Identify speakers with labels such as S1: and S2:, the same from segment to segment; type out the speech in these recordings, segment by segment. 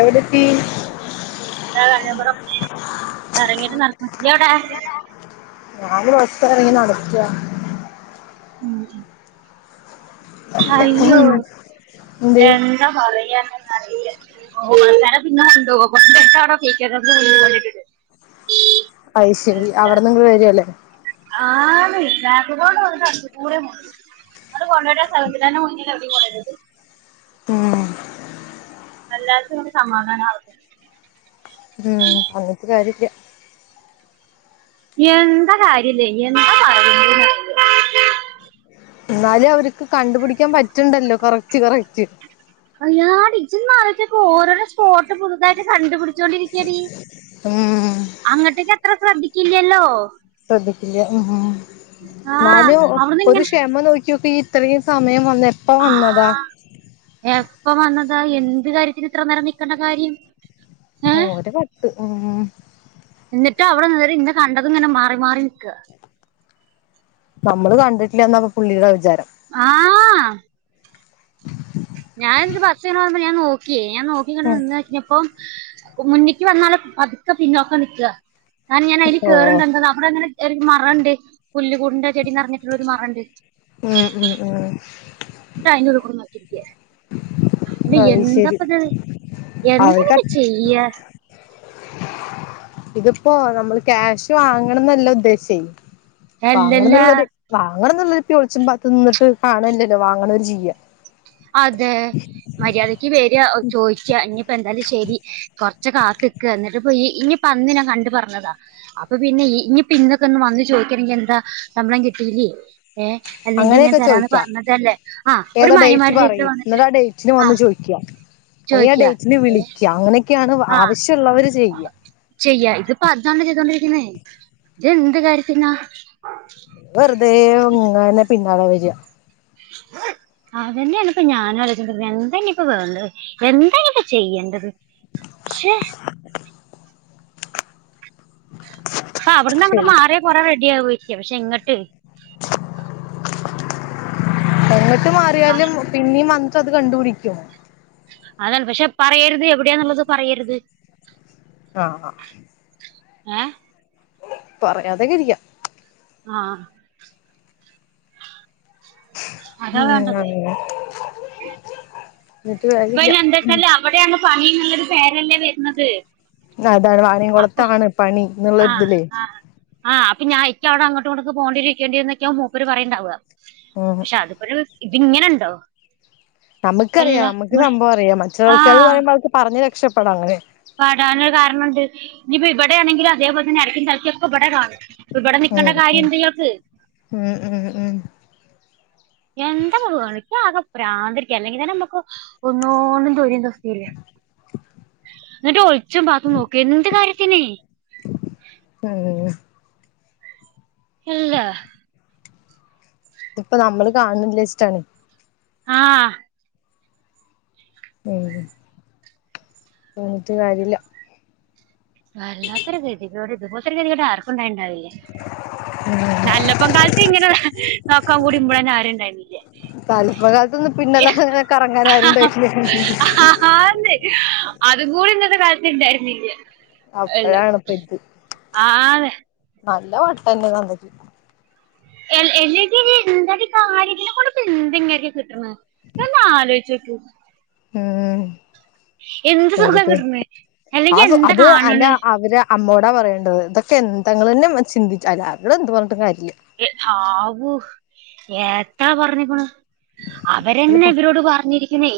S1: എവിടെത്തി
S2: ആഹ് കഞ്ഞമ്പുറം ഇറങ്ങിട്ട് നടക്കല്ല ഇയ് വടെ
S1: ഞാന വസറങ്ങി നടക്ക
S2: ഉം ഉ അയ്യോ
S1: എന്ത്
S2: എന്താ പറയാ [inaudible]
S1: ആയിശേരി അവിടെന്നങ്ങ വരുല്ലേ
S2: ആന്ന് ബാക്കി കൂടെ വന്ന് ഫ്രണ്ട് കൂടെ പോയി [inaudible]
S1: ഉം
S2: [unintelligible] സമാധാനം ആവട്ടെ
S1: ഉം പറഞ്ഞിട്ട് കാര്യമില്ല
S2: എന്താ കാര്യല്ലേ എന്താ പറയുന്ന
S1: എന്നാലും അവർക്ക് കണ്ടുപിടിക്കാൻ പറ്റ്ണ്ടല്ലോ കുറച്ച് കുറച്ച്
S2: അയ്യാടി ഓരോ രോ സ്പോട്ട് പുതുതായിട്ട് കണ്ടുപിടി ച്ചോണ്ടിരിക്കാടി
S1: ഉം
S2: അങ്ങോട്ടേക്ക അത്ര ശ്രദ്ധിക്കില്ലല്ലോ
S1: ശ്രദ്ധിക്കില്ല ഉം
S2: ആ
S1: ന്നാലും
S2: അവിടുന്ന്
S1: ഒരു
S2: ഇങ്ങനെ
S1: ക്ഷമ നോക്കി ഓക്കി ഈ ഇത്രീം സമയം വന്ന എ
S2: ആ എപ്പം വന്നതാ എന്ത് കാര്യത്തിന് ഇത്ര നേരം നിൽക്കണ്ട കാര്യം ഏ
S1: ഓര് വട്ട് ഉം
S2: എന്നിട്ട് അവിടെ നിന്നിട്ട് ഇന്നെ കണ്ടതും ഇങ്ങനെ മാറി മാറി നിൽക്കുക
S1: നമ്മള് കണ്ടിട്ടില്ല എന്നപ്പ പുള്ളിയുടെ വിചാരം
S2: ആഹ്
S1: ശ
S2: ഞാൻ ഇന്നട്ട്‌ ബസ്‌ വരുമ്പോ ഞാൻ നോക്കിയേ ഞാൻ നോക്കി ഇങ്ങട്ട്
S1: ഉം
S2: നിന്ന് തിരിഞ്ഞപ്പോം മുന്നിക്ക് വന്നാള് പതുക്കെ പിന്നോക്കം നിൽക്കുക കാരണം ഞാൻ അതിൽ
S1: ഓ
S2: കേയറണ്ട് എന്ത അവിടെ അങ്ങനെ ഒരു മറം ഉണ്ട് പുല്ല് കൂടിന്റെ ചെടിന്ന് മറിഞ്ഞിട്ടുള്ള ഒരു മറണ്ട്
S1: ഉം ഉം ഉം
S2: ങ്ങട്ട് അയിന്റെ ഉള്ളിൽ കൂടെ നോക്കി നിൽക്കാ അല്ല
S1: അത് ശരി
S2: എന്താപ്പത് എന്ത
S1: അവർക്ക്
S2: ഇപ്പ ചെയ്യ
S1: ഇതിപ്പോ നമ്മൾ ക്യാഷ് വാങ്ങണം എന്നല്ല ഉദ്ദേശെ വാങ്ങണം
S2: അല്ലല്ല
S1: എന്നുള്ള ഒരു വാങ്ങണം എന്നുള്ള ഒളിച്ചും പാത്തും നിന്നിട്ട് കാണ് അല്ലല്ലോ വാങ്ങണ ഓര് ചെയ്യാ
S2: അതെ മര്യാദക്ക് വരാചോദിച്ച ഇനിപ്പ എന്തായാലും ശരി കൊറച്ച കാത്ത്ക്ക എന്നിട്ട്പ്പൊ ഇനി പ്പ അന്ന് ഞാൻ കണ്ടു പറഞ്ഞതാ അപ്പൊ പിന്നെ ഇനിപ്പ ഇന്നൊക്കെ ഒന്ന് വന്നു ചോദിക്കാണെങ്കിൽ എന്താ ശമ്പളം കിട്ടിയില്ലേ ഏ അല്ലെങ്കി
S1: അങ്ങനെയൊക്കെ
S2: തരാന്ന് പറഞ്ഞിട്ടല്ലേ ആ ഒരു മാന്യമാരെ
S1: പറയും എന്നിട്ട ആ ഡേറ്റിന് വന്ന് ചോദിക്ക അല്ലെങ്കിൽ ആ
S2: ചോദിക്കുക
S1: ഡേറ്റില്
S2: ഏഹ്
S1: വിളിക്കാഅങ്ങനെയൊക്കെയാണ്
S2: ആഹ്
S1: ആവശ്യമുള്ളവര് ചെയ്യുക
S2: ചെയ്യാ ഇതിപ്പോ അതാണ്ട ചെയ്തോണ്ടിരിക്കുന്നേ ഇത്‌ എന്ത് കാര്യത്തിനാ
S1: വെറുതെ ഇങ്ങന്നെ പിന്നാളെ വരിക [inaudible]
S2: അതന്നെയാണ് ഇപ്പൊ ഞാനും ആലോചിച്ചോണ്ടേരിക്ക എന്തന്ന ഇപ്പ വേണ്ടത് എന്താണ് ഇപ്പൊ ചെയ്യേണ്ടത് ശേ
S1: ആ
S2: അ അവിടുന്ന് അങ്ങട്ട
S1: ശരി
S2: മാറിയേറേ റെഡിയാവോയിരിക്കും പക്ഷെ ഇങ്ങട്ട്
S1: എങ്ങട്ട് മാറിയാലും പിന്നിം വന്ന് ത്ത അത് കണ്ടുപിടിക്കും
S2: അതാണ് പക്ഷെ പറയരുത് എവിടെയാന്നുള്ളത് പറയരുത്
S1: ആഹ ആ
S2: ഏ
S1: പറയാതെക്കെ ഇരിക്കാം
S2: ആഹ് അതാ
S1: ഉം
S2: വേണ്ടത്
S1: അങ്ങനെ എന്നിട്ട്
S2: ഇപ്പ
S1: കാര്യല്ല
S2: അയ്നെ എന്താ
S1: ഉം
S2: വച്ചാല് അവിടെയാണ് പണി എന്നുള്ള ഒരു പേരല്ലേ വരുന്നത്
S1: അതാണ്
S2: അപ്പൊ
S1: വാരിംകുളത്താണ് പണി എന്നുള്ളൊരിതിലേ
S2: ആഹ് അപ്പൊ ഞാ ഇക്ക അവിടെ അങ്ങട്ട് ങ്ങട്ട്ക്ക് പോണ്ടിരിക്കേണ്ടിന്നൊക്കെ മുപ്പര് പറയണ്ടാവ
S1: ഉം
S2: പക്ഷെ അതുപോലെ ഇത് ഇങ്ങനെണ്ടോ
S1: നമുക്കറിയാം നമുക്ക് സംഭവം അറിയാം
S2: ആ
S1: മറ്റൊരാൾക്കാർ പറയ്മ്പോൾ അവൾക്ക് പറഞ്ഞ് രക്ഷപ്പെടണ്ടെ
S2: പാടാനൊരു കാരണണ്ട് ഇനിപ്പപ്പോ ഇവിടെയാണെങ്കിലും അതേപോലെ തന്നെ അയ്ക്കും തിരക്കൊക്കെ ഇവിടെ കാണും ഇവിടെ
S1: ഉം
S2: നിക്കേണ്ട
S1: ഉം
S2: കാര്യം എന്ത യാൾക്ക്
S1: ഉം ഉം ഉം
S2: എന്താ എനിക്ക് ആകെ പ്രരാന്തിടിക്ക അല്ലെങ്കി തന്നെ നമുക്ക് ഒന്നോന്നും തൊഴിരം കെടുത്തല്ലേ എന്നിട്ട് ഒളിച്ചം പാത്തു നോക്ക എന്ത് കാര്യത്തിന്
S1: ആഹ്
S2: ഇല്ല
S1: ഇതിപ്പ നമ്മള് കാണില്ലച്ച്ടാണ്
S2: ആഹ്
S1: ഉം അഹ് ഇന്നിട്ട് കാര്യല്ല
S2: വല്ലാത്ത ഒരു ഗതി ട്ടോ ഇതുപോലത്തെ ഒരു ഗതികേട് ആരുക്കുണ്ടാവില്ല
S1: ആ
S2: നല്ലപ്പം കാലത്ത് ഇങ്ങനെ നോക്കാൻ കൂടി ഇപഴന്നെ ആരുംണ്ടായിരുന്നില്ലേ
S1: തല്പ്കാലത്തൊന്നും പിന്നെല്ലാം അങ്ങന കറങ്ങാനൻ ആരുണ്ടായിട്ടില്ല
S2: ആന്ന് അതും കൂടി ഇന്നത്തെ കാലത്ത് ഇണ്ടായിരുന്നില്ല അല്ല
S1: അപ്പഴാണ് ഇപ്പ ഇത്
S2: ആന്ന്
S1: നല്ല മട്ടം തന്നെ
S2: [unintelligible] എന്ത കാര്യത്തിന ഇപ്പ എന്താ ഇങ്ങൾക്ക് കിട്ടണെ ഇജ് ഒന്ന് ആലോചിച്ചു നോക്ക്
S1: ഉം
S2: എന്ത് സുഖാ
S1: വെറുതെ
S2: കിട്ടണ് അല്ലെങ്കി എന്താ
S1: അത്
S2: കാണണ്
S1: അന്റെ അവര് അമ്മോടാ പറയണ്ടത് ഇതൊക്കെ എന്ത നിങ്ങളന്നെ ചിന്തിച്ച ആരോടും എന്ത് പറഞ്ഞിട്ടും കാര്യല്ല
S2: ആവു എത്രാ പറഞ്ഞിക്കണ് അവരെന്നെ ഇവരോട് പറഞ്ഞിരിക്കുന്നേ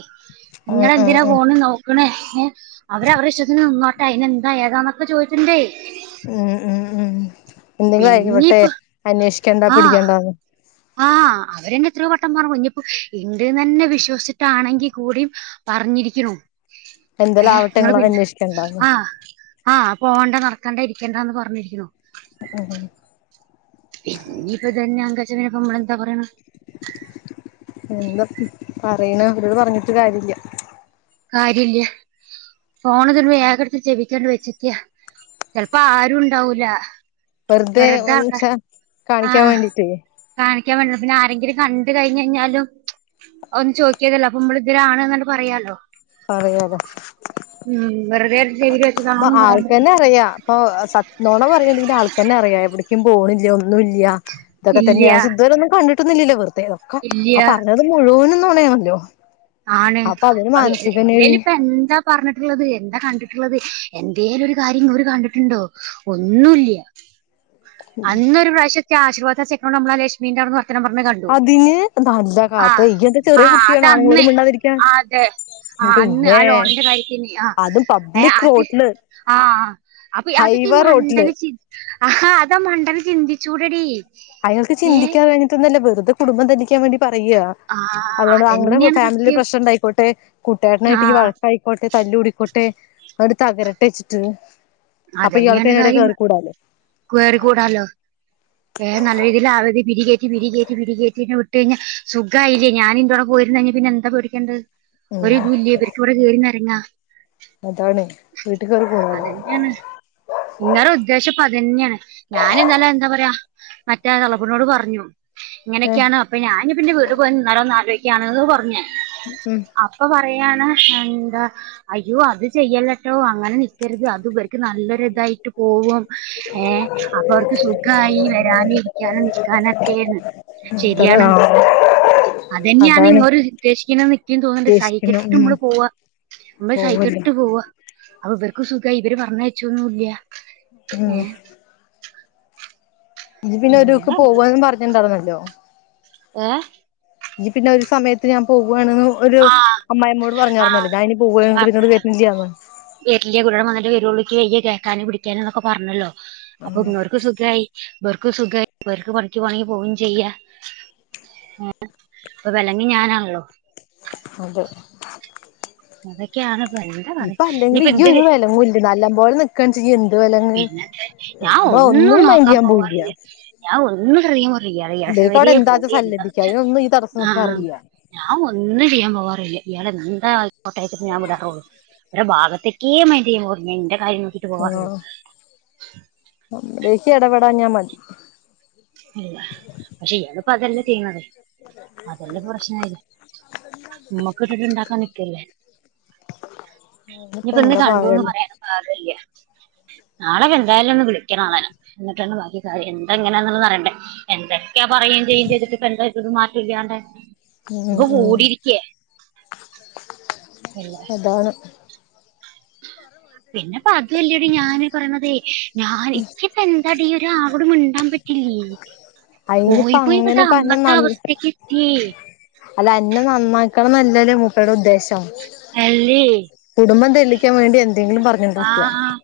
S2: നിങ്ങൾ
S1: ഉം ഉം
S2: എന്തിനാ
S1: ഉം
S2: പോണനോ [unintelligible] ഏഹ് അവര് അവടെ ഇഷ്ടത്തിന് നിന്നോട്ടാ അതിന് എന്താ ഏതാന്നൊക്കെ ചോദിക്ക്ണ്ടേ
S1: ഉം ഉം ഉം എന്തെങ്കിലും ആയികോട്ടെ
S2: പിന്നീപ്പ
S1: അന്വേഷിക്കേണ്ടോ പിടിക്കേണ്ടോ
S2: ആഹ് അവരന്നെ എത്രയോ വട്ടം പറഞ്ക്കണ് ഇനിപ്പോ ഉണ്ട്ന്ന് തന്നെ വിശ്വസട്ടാണെങ്കിൽ കൂടിയും പറഞ്ഞിരിക്ക്ണു
S1: എന്തേലും
S2: എഹ്
S1: ആവട്ടെ
S2: നിങ്ങള്
S1: ഇങ്ങള്
S2: പിന്നെ
S1: അന്വേഷിക്കണ്ടാന്ന്
S2: ആഹ് ആഹ് പോകണ്ട നടക്കണ്ടേ ഇരിക്കണ്ട എന്ന് പറഞ്ഞിരിക്കുന്നു
S1: ഉം
S2: പിന്നിം ഇപ്പ ഇതന്നെച്ച നമ്മളെന്താ പറയണു
S1: എന്താ പറയണ അവരോട് പറഞ്ഞിട്ട് കാര്യല്ല
S2: കാര്യല്ല ഫോൺ വേഗം ഏകടുത്ത് ചെവിക്ക വെച്ചക്ക ചെൽപ്പോ ആരും ഇണ്ടാവൂല
S1: വെറുതെ ഒന്ന് ച്ച
S2: ആ
S1: കാണിക്കാൻ വേണ്ടീട്ടേ
S2: കാണിക്കാൻ വേണ്ടി പിന്നെ ആരെങ്കിലും കണ്ട് കഴിഞ്ഞ് കഴിഞ്ഞാലും ഒന്നും ചോദിക്കലില്ല അപ്പൊ നമ്മള ഇതരാണ് എന്നട്ട് പറയാലോ
S1: പറയാല്ലോ
S2: ഉം വെറുതെ ചെവിൽ
S1: അപ്പൊ
S2: വെച്ചതാണോന്നും പറയാൻ
S1: ആൾക്കന്നെ
S2: പറ്റില്ല
S1: അറിയാ അപ്പൊ സ നൊണ പറയണെങ്കിൽ ആൾക്കന്നെ അറിയാം എവിടേക്കും പോണില്ല ഒന്നും ഇല്ല ഇതൊക്കെ തന്നെ
S2: ഇല്ല്യ
S1: പക്ഷെ ഇതുവരെ ഒന്നും കണ്ടിട്ടില്ലല്ലോ വെറുതെ തക്കെ
S2: ഇല്ല്യ
S1: ആ പറ ഞ്ഞത് മുഴുവനും നൊണയാണല്ലോ
S2: ആണ് എല്ലേലും ഇപ്പ എന്താ അല്ലേലും പറഞ്ഞിട്ടുള്ളത് എന്താ കണ്ടിട്ടുള്ളത് എന്തേലും ഒരു കാര്യം ഇര് കണ്ടിട്ടുണ്ടോ ഒന്നുമല്ല അന്നൊ പ്രാവശ്യത്തെ ആശീർവാദ ചെക്കൻ നമ്മളെ ലക്ഷ്മീന്റെ അവിടെന്ന് ഉത്തരം പർഞെ കണ്ടു
S1: അതിന് നല്ല കാത്ത
S2: ആഹ്
S1: ഇയ്യ് എന്താ ചെറിയ
S2: ആഹ്
S1: കുട്ടിയാണോ ആണുങ്ങളോട്
S2: അതന്ന്
S1: മിണ്ടാതിരിക്കാൻ
S2: അതേ ആഹ് അന്ന് ആ
S1: പിന്നെ
S2: ലോണ്ന്റെ കാര്യത്തിന് ആഹ്
S1: അതും
S2: ഏഹ്
S1: പബ്ലിക്
S2: അത്
S1: റോഡില്
S2: ആഹ് അപ് അത്ക്കെ ഈ
S1: ഹൈവേ റോഡില്
S2: മണ്ടന് ചി അഹാ അതാ മണ്ടന് ചിന്തിച്ചൂടെടീ
S1: അയാൾക്ക് ചിന്തിക്കാൻ വേണ്ടിട്ടൊന്നുല്ല വെറുതെ കുടുബം തെറ്റിക്കാൻ വേണ്ടി പറയ്ആ
S2: ആ
S1: അല്ലാണ്ട് അങ്ങനെ
S2: അതന്നെയാണ്
S1: ഫാമിലി
S2: സത്യം
S1: പ്രശ്നംണ്ടായിക്കോട്ടെ
S2: ആ
S1: കൂട്ടുകാരനായിട്ട് ഈ വഴക്കായി ക്കോട്ടെ തല്ലൂടിക്കോട്ടെ ആവര് തകരട്ടെ എച്ചിട്ട് അപ്പ ഇയാൾക്ക്
S2: അതന്നെയാണ്
S1: അയ്നെടെ
S2: കാര്യം
S1: കേറിക്കൂടാലൊ
S2: കേറിക്കൂടാലോ വേം ന്നല്ല രീതിൽ ആവര്ത് പിരികേറ്റി പിരികേറ്റി പിരികേറ്റി നെ വിട്ട് കഴിഞ്ഞാ സുഖായീല്ലെ ഞാനിൻ്റൊടും പോയിര്ന്നെങ്കി പിന്നെ എന്താ പേടിക്കണ്ടത്
S1: ഉം
S2: ഒരു തും ഇല്ല്യേ ഇവർക്കിവിടെ കേറി ന്നെരങ്ങാ
S1: അതാണ് വീട്ട്കേറി പോകാലോ
S2: ഇങ്ങേരെ ഉദ്ദേശം പ്പം അതന്ന്യാണ് ഞാന് ന്നലെ എന്താ പറയാ മറ്റേ ആ എളപ്പിനോട് പറഞ്ഞു
S1: ഏഹ്
S2: ഇങ്ങനൊക്കെയാണ് അപ്പ ഞാൻപ്പ ന്റെ വീട്ട് പോയി നിന്നാലോ ന്ന് ആലോയ്ക്കാണ്ന്ന് പറഞ്ഞ്
S1: മ്
S2: അപ്പ പറയാണ് എന്താ അയ്യോ അത് ചെയ്യല്ലട്ടോ അങ്ങനെ നി ക്കര്ത് അത് വര്ക്ക് നല്ലൊരു തായിട്ട് പോവും ഏ അപ്പൊ അവർക്ക് സുഖായി വെരാന് ക്യാനും ന്നിക്കാനൊക്കേന്ന്
S1: ഇത്തര ആഹ്
S2: അതെന്ന്യാണ്
S1: അതാണ്
S2: ഇങ്ങേര് രു ദ്ദേേഷിക്ക്ണെന്ന് ഇക്കും തോന്ന്ണ്ട്
S1: ഉദ്ദേശിക്കുന്നു
S2: സഹിക്കെട്ട്
S1: ഉം
S2: മ്മള് പോവാ മ്മള്
S1: പോവല്ലേ
S2: സഹിക്കെട്ട് പോവാ അപ്പ ഇബർക്കും സുഖായി ഇബര് പറഞ്ഞയ്ച്ചൂന്നും ല്യാ
S1: ആഹ് ഇജ് പിന്നെ ഒരൂക്ക്
S2: എന്താ
S1: പോവാന്നും പർഞ്ഞിണ്ടാര്ന്നല്ലോ
S2: ഏഹ്
S1: ഇജ് പിന്നെ ഒരു സമയത്ത് ഞാ പോവ്ആണ്ന്ന് ഒരു
S2: ആ
S1: അമ്മായിമ്മോട് പർഞ്ഞാര്ന്നല്ലോ ഞാന് ഇനി പോവ്ആഞാൻങട്ട് പിന്നേട് വെർ ന്നില്ല്യാന്ന്
S2: വെര്ല്ല്യാ കുട്ടിഏട്ടം വന്ന്ട്ടെ വെരുഒള്ളൂ ക്കി വെയ്യ കേക്കാനും പിടിക്കാനും ന്നൊക്കെ പർഞ്ഞല്ലോ അപ്പം ഇങ്ങോര്ക്ക് സുഖായി വർക്കും സുഖായി ഇവർക്ക് പണിക്ക് പോണങ്കി പോഉം ചെയ്യാം [unintelligible] പ്പ വെലങ് ഞാനാണല്ലോ
S1: അതെ
S2: അതൊക്കെയാണ് പ്പംഎന്താ പറി ന്നി പ്പം എന്ത്ന്
S1: നല്ലം പോലെ നിക്കേംചെയ്യും എൻ
S2: ഞാൻ ഒന്നും
S1: മൈൻഡ്
S2: ന്നോക്കാൻ
S1: ചെയ്യാൻ
S2: പോവാറി
S1: പോയില്ല
S2: ല്ല ഞാൻ ഒന്ന് ശ്രദ്ദിക്കുബോ ഇയാളെ
S1: ഇവർക്ക്
S2: ഏഷണെവെരി
S1: അവിടെ എന്താച്ച
S2: പോവേ
S1: സല്ലപിക്ക
S2: എന്താണെച്ചാ
S1: അതിനൊന്നും ഈ തടസ്സം നിക്കാറില്ല
S2: ഞാൻ ഒന്നും ചെയ്യാൻ പോവാറില്ല ഇയാള് എന്താ ആയ്ക്കോട്ടേച്ട്ട് ഞാ വിടാറെ ഒള്ളൂ രെ ഭാഗത്തേക്കെ മൈന്റെയ്യാൻ പോവെല്ല ഞാ ൻ്റെ കാര്യം നോക്കി
S1: ആഹ് ഉപദേഷി എടപെടാഞ്ഞാ മതി
S2: എല്ല പക്ഷെ ഇയാള് പ്പം അതല്ലെ ചെയ്യ്ണത് അതെല്ലെ പ്പം പ്രശ്നായത് മ്മക്ക്ട്ടിട്ട് ണ്ടാക്കാൻ നിക്കേല്ലേ
S1: അതിനിപ്പ
S2: ഇഞ്ഞിപ്പ ന്ന്
S1: എന്താ
S2: കണ്ടൂന്ന്
S1: പാകല്ലേ
S2: പറയാനും പാകെല്ല്യ ന്നാളെകെന്തായാലും ഒന്ന് വിളിക്കണം ആളെ ന്നിട്ടാണ് ബാക്കി കാര്യം എന്താങ്ങനെന്നുള്ള അറിയ- എന്തൊക്കെ പറയും ചെയ്യും ചെയ്തിട്ട് പ്പ എന്തായിത് മാറ്റല്ല്യാ ണ്ടെ
S1: മ് മ്
S2: ഇല്ല
S1: അതാണ്
S2: പിന്നെപ്പ അതുല്ലെടി ഞാനീ പ്പ റിണതെ ഞാൻ ഇക്കിപ്പെന്താടീ ഒരാളോട് മിണ്ടാൻ പറ്റില്ലേ
S1: അയിനിപ്പ
S2: പോയി പോയി
S1: അങ്ങനെ
S2: പ്പാതാ
S1: പറഞ്ഞ
S2: അന്നത്ത
S1: നന്ന
S2: അവസ്ഥക്ക് എത്തിഏ
S1: അല്ല അന്നെ നന്നാക്കണം ന്നല്ലല്ലോ മൂപ്പരുടെ ഉദ്ദേശം
S2: അല്ലേ
S1: കുടുംബം തല്ലിക്കാൻ വേണ്ടി എന്തെ ങ്കിലും പറി
S2: ആഹ്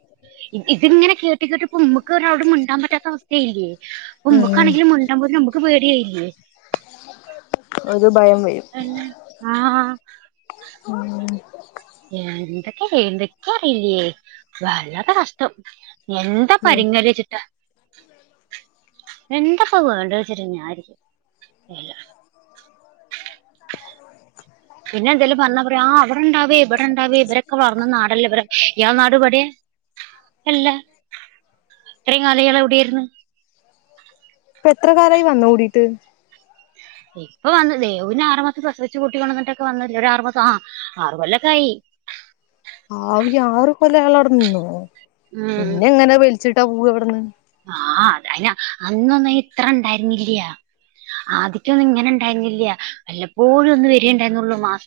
S2: ഇതിങ്ങനെ കേട്ട് കേട്ട് പ്പ മ്മക്ക് ഒരാളോട് മിണ്ടാൻ പറ്റാത്ത അവസ്ഥായില്ലേ.
S1: ഉം
S2: മ്മക്കാണെങ്കിലും മിണ്ടാൻ പോലും മുക്ക് പേടിയായില്ലേ.
S1: ഒരു ഭയം വയും.
S2: അന്നെ ആഹ്.
S1: ഊമ്മ്.
S2: എന്തൊക്കെയെന്തൊക്കെ റിയില്ലേ വല്ലാത്ത കഷ്ടം എൻ. ആ
S1: ഏ
S2: പര്ങ്ങല്ച് ട്ട. എന്താപ്പ വേണ്ട്ച്ചിട്ട ഞായിരിക്ണേ. എല പിന്നെ എന്തേലും പറഞ്ഞ. ആ അവടെണ്ടാവേ ഇബടെണ്ടാവേ ഇവരൊക്കെ വളർന്ന നാടല്ലെ ഇവരെ ഇയാള നാട്ബ്ടേ. ഹല്ല ഇത്രയും കാലം ഇയാളെവിടെ രുന്നു.
S1: പ്പൊ എത്ര കാലായി വന്നു കൂടിയിട്ട്.
S2: ഇക്ക് ഇപ്പൊ വന്ന് ദേവുന് ആറുമാസം പ്രസവിച്ച് കൂട്ടി കൊണ്ടന്നിട്ടൊക്കെ വന്നല്ലേ ഒരു ആറുമാസംആ ആറ് കൊല്ലൊക്കായി.
S1: ആവിലി ആറ് കൊല്ലയാളവിടെ നിന്നോ പിന്നെ എങ്ങനെ വലിച്ചിട്ടാ പോവ ഇവിടുന്ന്.
S2: ആഹ്അ അതയ്ന് അന്നൊന്നും ഇത്ര ണ്ടായിരുന്നില്ല്യ. ആദ്യക്കൊന്നും ഇങ്ങനെ ണ്ടായിരുന്നില്ല വല്ലപ്പോഴും ഒന്ന് വരിണ്ടായിരുന്നുള്ളൂ മാസ്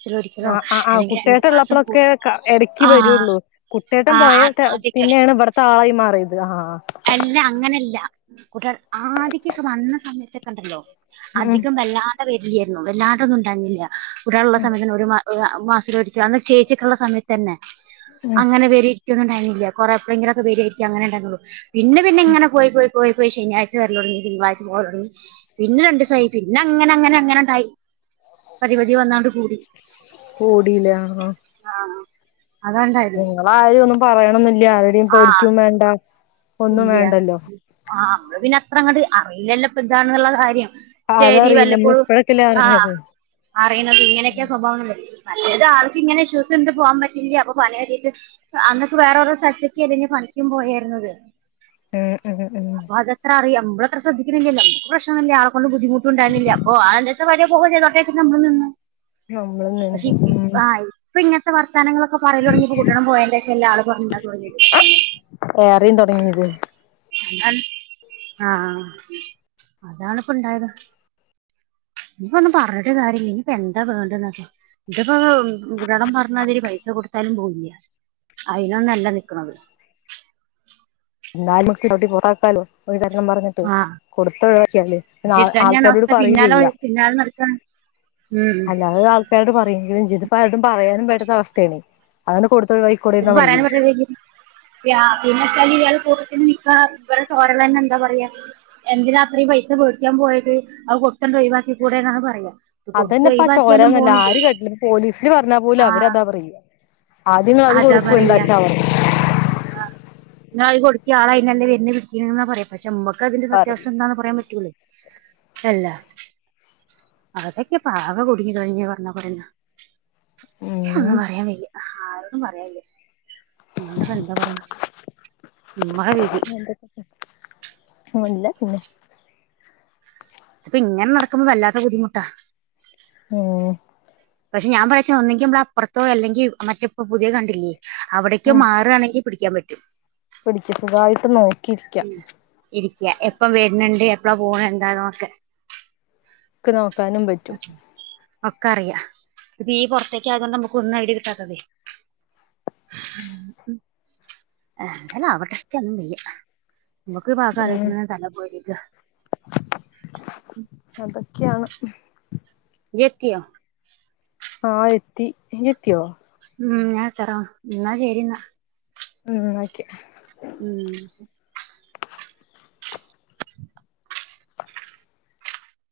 S1: ആ ആ ആ കുട്ടേട്ടൻ ള്ളപ്പളക്കെ ക ഇടക്ക്
S2: ആ
S1: വരുള്ളൂ കുട്ടേട്ടം
S2: ആ
S1: പോയ.
S2: ആ-
S1: ത്തെ
S2: ആദ്യൊക്കെ
S1: പിന്നേണ് ഇവിടത്തെ ആളായി മാറിയത് ആഹ്. ഹാ
S2: അല്ല അങ്ങനെയല്ല കുട്ടേ ആദ്യക്കൊക്കെ വന്ന സമയത്തൊക്കെണ്ടല്ലോ.
S1: ഉം
S2: അധികം വല്ലാണ്ട വരില്ലായിരുന്നു വല്ലാണ്ട ന്നുണ്ടാനില്ല. കുട്ടേട്ടന്ള്ള സമയത്തന്നെ ഒരു മാ [inaudible] മാസത്തിലൊരിക്കെ അന്ന് ചേച്ചിക്കള്ള സമയത്ത്. തന്നെ
S1: ഉം
S2: അങ്ങനെ വരിയിരിക്കൊന്ന ണ്ടായിരുന്നില്ല കൊറെപ്പളെ ങ്കിലൊക്കെ വരിയിരിക്ക അങ്ങനെണ്ടായിരുന്നുള്ളു. പിന്നെ പിന്നെ ങ്ങനെ പോയി പോയി പോയി പോയി ശനിയാഴ്ച വരലൊടങ്ങി തിങ്കളാഴ്ച്ചീ പോകലൊടങ്ങി. പിന്നെ രണ്ടിസായി പിന്നെ അങ്ങനെ അങ്ങനെ അങ്ങനെണ്ടായി. പതിവതി വന്നാണ്ട് കൂടി.
S1: കൂടിലേ ആഹ് ആഹ്
S2: ആഹ്ആ അതാണ്ടായത്.
S1: ആരും ഒന്നും പറയണൊന്നില്ല അവരേയും
S2: ആ
S1: പേടിക്കും വേണ്ട. ഒന്നും
S2: ഇല്ല്യ.
S1: വേണ്ടല്ലോ
S2: ആ അന്ന് പിന്നെ അത്രങ്ങട്ട് അറിയില്ലല്ലോപ്പ താണെന്നുള്ള കാര്യം. ശരി
S1: അതറിയില്ല നമ്മള്
S2: വല്ലപ്പോഴും
S1: ഇപ്പഴൊക്കെല്ലേ
S2: ആ
S1: അറിഞ്ഞത്
S2: അറീണത് ഇങ്ങനെയൊക്കെ സ്വഭാവന്ന്ള്ളത്. മറ്റേത് ആൾക് ഇങ്ങനെ ഇഷ്യൂസ് ണ്ട് പോവാൻ പറ്റില്ല അപ്പൊ പണി റീ ട്ട്. അന്നൊക്കെ വേറോരോ സ്ഥലത്ത് ക്ക ല്ലെഞ്ഞൊ പണിക്കും പോയാർന്നത്.
S1: ഉം ഉ ഉംഊ
S2: അതത്ര അറിയാം മ്മളത്ര ശ്രദ്ധിക്കുന്നില്ലല്ലോ നമക്ക് പ്രശ്നൊനില്ല ആളെക്കൊണ്ട് ബുദ്ധിമുട്ടുണ്ടാരുന്നില്ല അപ്പോ. ആളെന്ത്‌ [unintelligible] വര്വെ പോകേ ചെയ്തോട്ടേച് നമ്മളും നിന്നു.
S1: നമ്മള്
S2: പക്ഷെ ഇപ്പ് ഇ
S1: ഉം
S2: ആ ഇപ്പൊ ഇങ്ങനത്തെ വർത്താനങ്ങളൊക്ക്‌. [unintelligible] പറയലൊടങ്ങിപ്പൊ കുട്ടേട്ടം പോയേന്റ ശേഷല്ലെ ആള് കുറഞ്ഞ തുടങ്ങിയത്.
S1: ഏറെയും തുടങ്ങിയത്
S2: [unintelligible] അ ആഹ് അതാ ണിപ്പൊണ്ടായത്. ഇനിപ്പോ ഒന്നുംപറഞ്ഞിട്ട് കാര്യല്ല ഇനിപ്പഎന്താ വേണ്ടൂന്നൊക്കെ. ഇത്പ്പോ കുട്ടേട്ടം പറഞ്ഞ മാതിരി പൈസ കൊടുത്താലും പോവില്ലേ. അയിനൊന്നല്ല നിക്ക്ണത്.
S1: ന്നാലും ചവിട്ടി പുറത്താക്കാലോ ഒരു കാരണം പറഞ്. ഉം
S2: ആഹ്
S1: കൊടുത്തൊഴിവാക്ക്യാല്
S2: പക്ഷെ
S1: ന്ന
S2: ഇത് തന്നെയാണ്
S1: ആൾക്കാരോട്
S2: അവസ്ഥ
S1: പറയും ചെയ്യാ.
S2: ഉം ഉം
S1: അത് ആൾക്കാരോട് പറയങ്കിലും ചെയ്തു പ്പാരോടും പറയാനും പറ്റാത്ത അവസ്ഥാണേയ് അതണ് കൊടുത്തൊഴിവായി.
S2: ഇതിന് പറയാനും പറ്റൂലെങ്കി. പിയാ പിന്നെച്ചാല് ഇയാള് കൂട്ടത്തിന് നിക്കാണ ഇവരെ ചോരലന്നെ എന്താ പറയാ. എന്തിനാ അത്രയും പൈസ വേടിക്കാൻ പോയത് അത് കൊട്ത്തണ്ടൊ ഴിവാക്കികൂടെന്നാണ് പറയാ. ഇത് കൊടുത്ത്
S1: അതന്നെപ്പ ആ
S2: ഒഴിവാക്കിയാലും
S1: ചോരന്നല്ല ആര്
S2: പോണില്ലല്ലോ
S1: കേട്ടില്ല [unintelligible] പോലീസില് പറഞ്ഞാ പോലും
S2: ആഹ്
S1: അവരതാ പറയ.
S2: അതാ പറയാ ആ ന്നത്കൊടുക്കി ആളയിനല്ലെ വര്ണെ. ണ് ന്ന പറയാ പക്ഷെ മ്മക്ക് അതിന്റെ സത്യാവസ്ഥ
S1: പറയും
S2: എന്താന്ന് പറയാ പറ്റൂലല്ലോ. ഹെല്ലാ അതൊക്കെ പാക കുടുങ്ങി കഴിഞ്ഞെ പറഞ്ഞാപറേന്നതാ ഇക്കൊന്നും പറയാൻ വയ്യ ന്നും പറയാല്ലേ ഇന്നിട്ട് എന്താ പറയണ് മമ്മള വിധി
S1: [inaudible]
S2: അപ്പൊ ഇങ്ങെ നടക്കുമ്പോ വല്ലാത്ത ബദ്ധിമുട്ടാ
S1: ഏഹ്
S2: പക്ഷെ ഞാൻ പറിച്ച ഒന്നെങ്ക നമ്മള അപ്പുറത്തോ അല്ലെങ്കിൽ മറ്റപ്പപ്പോ പുതിയ കണ്ടില്ലേ അവിടേക്കും
S1: ഉം
S2: മാറുവാണെങ്കി പിടിക്കാൻ പറ്റും
S1: മസുഖായിട്ട് നോക്കിയിരിക്കാ
S2: ഇരിക്ക്യ എപ്പം വര്ണണ്ട് എപ്പഴാ പോണ എന്താണൊക്കെ
S1: ഒക്ക് നോക്കാനും പറ്റും
S2: ഒക്കെറിയാ ഇപ്പ ഈ പുൊറത്തേക്ക ആയത കൊണ്ട് നമ്മുക്ക് ഒന്ന് ഐഡിയ കിട്ടാത്തതെ എന്തായാലും ഇയ്ക്കൊന്നും വെയ്യ നമുക്ക് പാസ
S1: ഉം
S2: ആരോിക്കുമ തല പോയിക്ക
S1: അതൊക്കെയാണ്
S2: ഇയ്യെത്തിയോ
S1: ആഹ് എത്തി ഇയ്യ് എത്തിയോ
S2: ഉം ഞാൻത്രരാോ എന്നാ ശരിന്നാ
S1: ഉം ഓക്കെ
S2: [inaudible]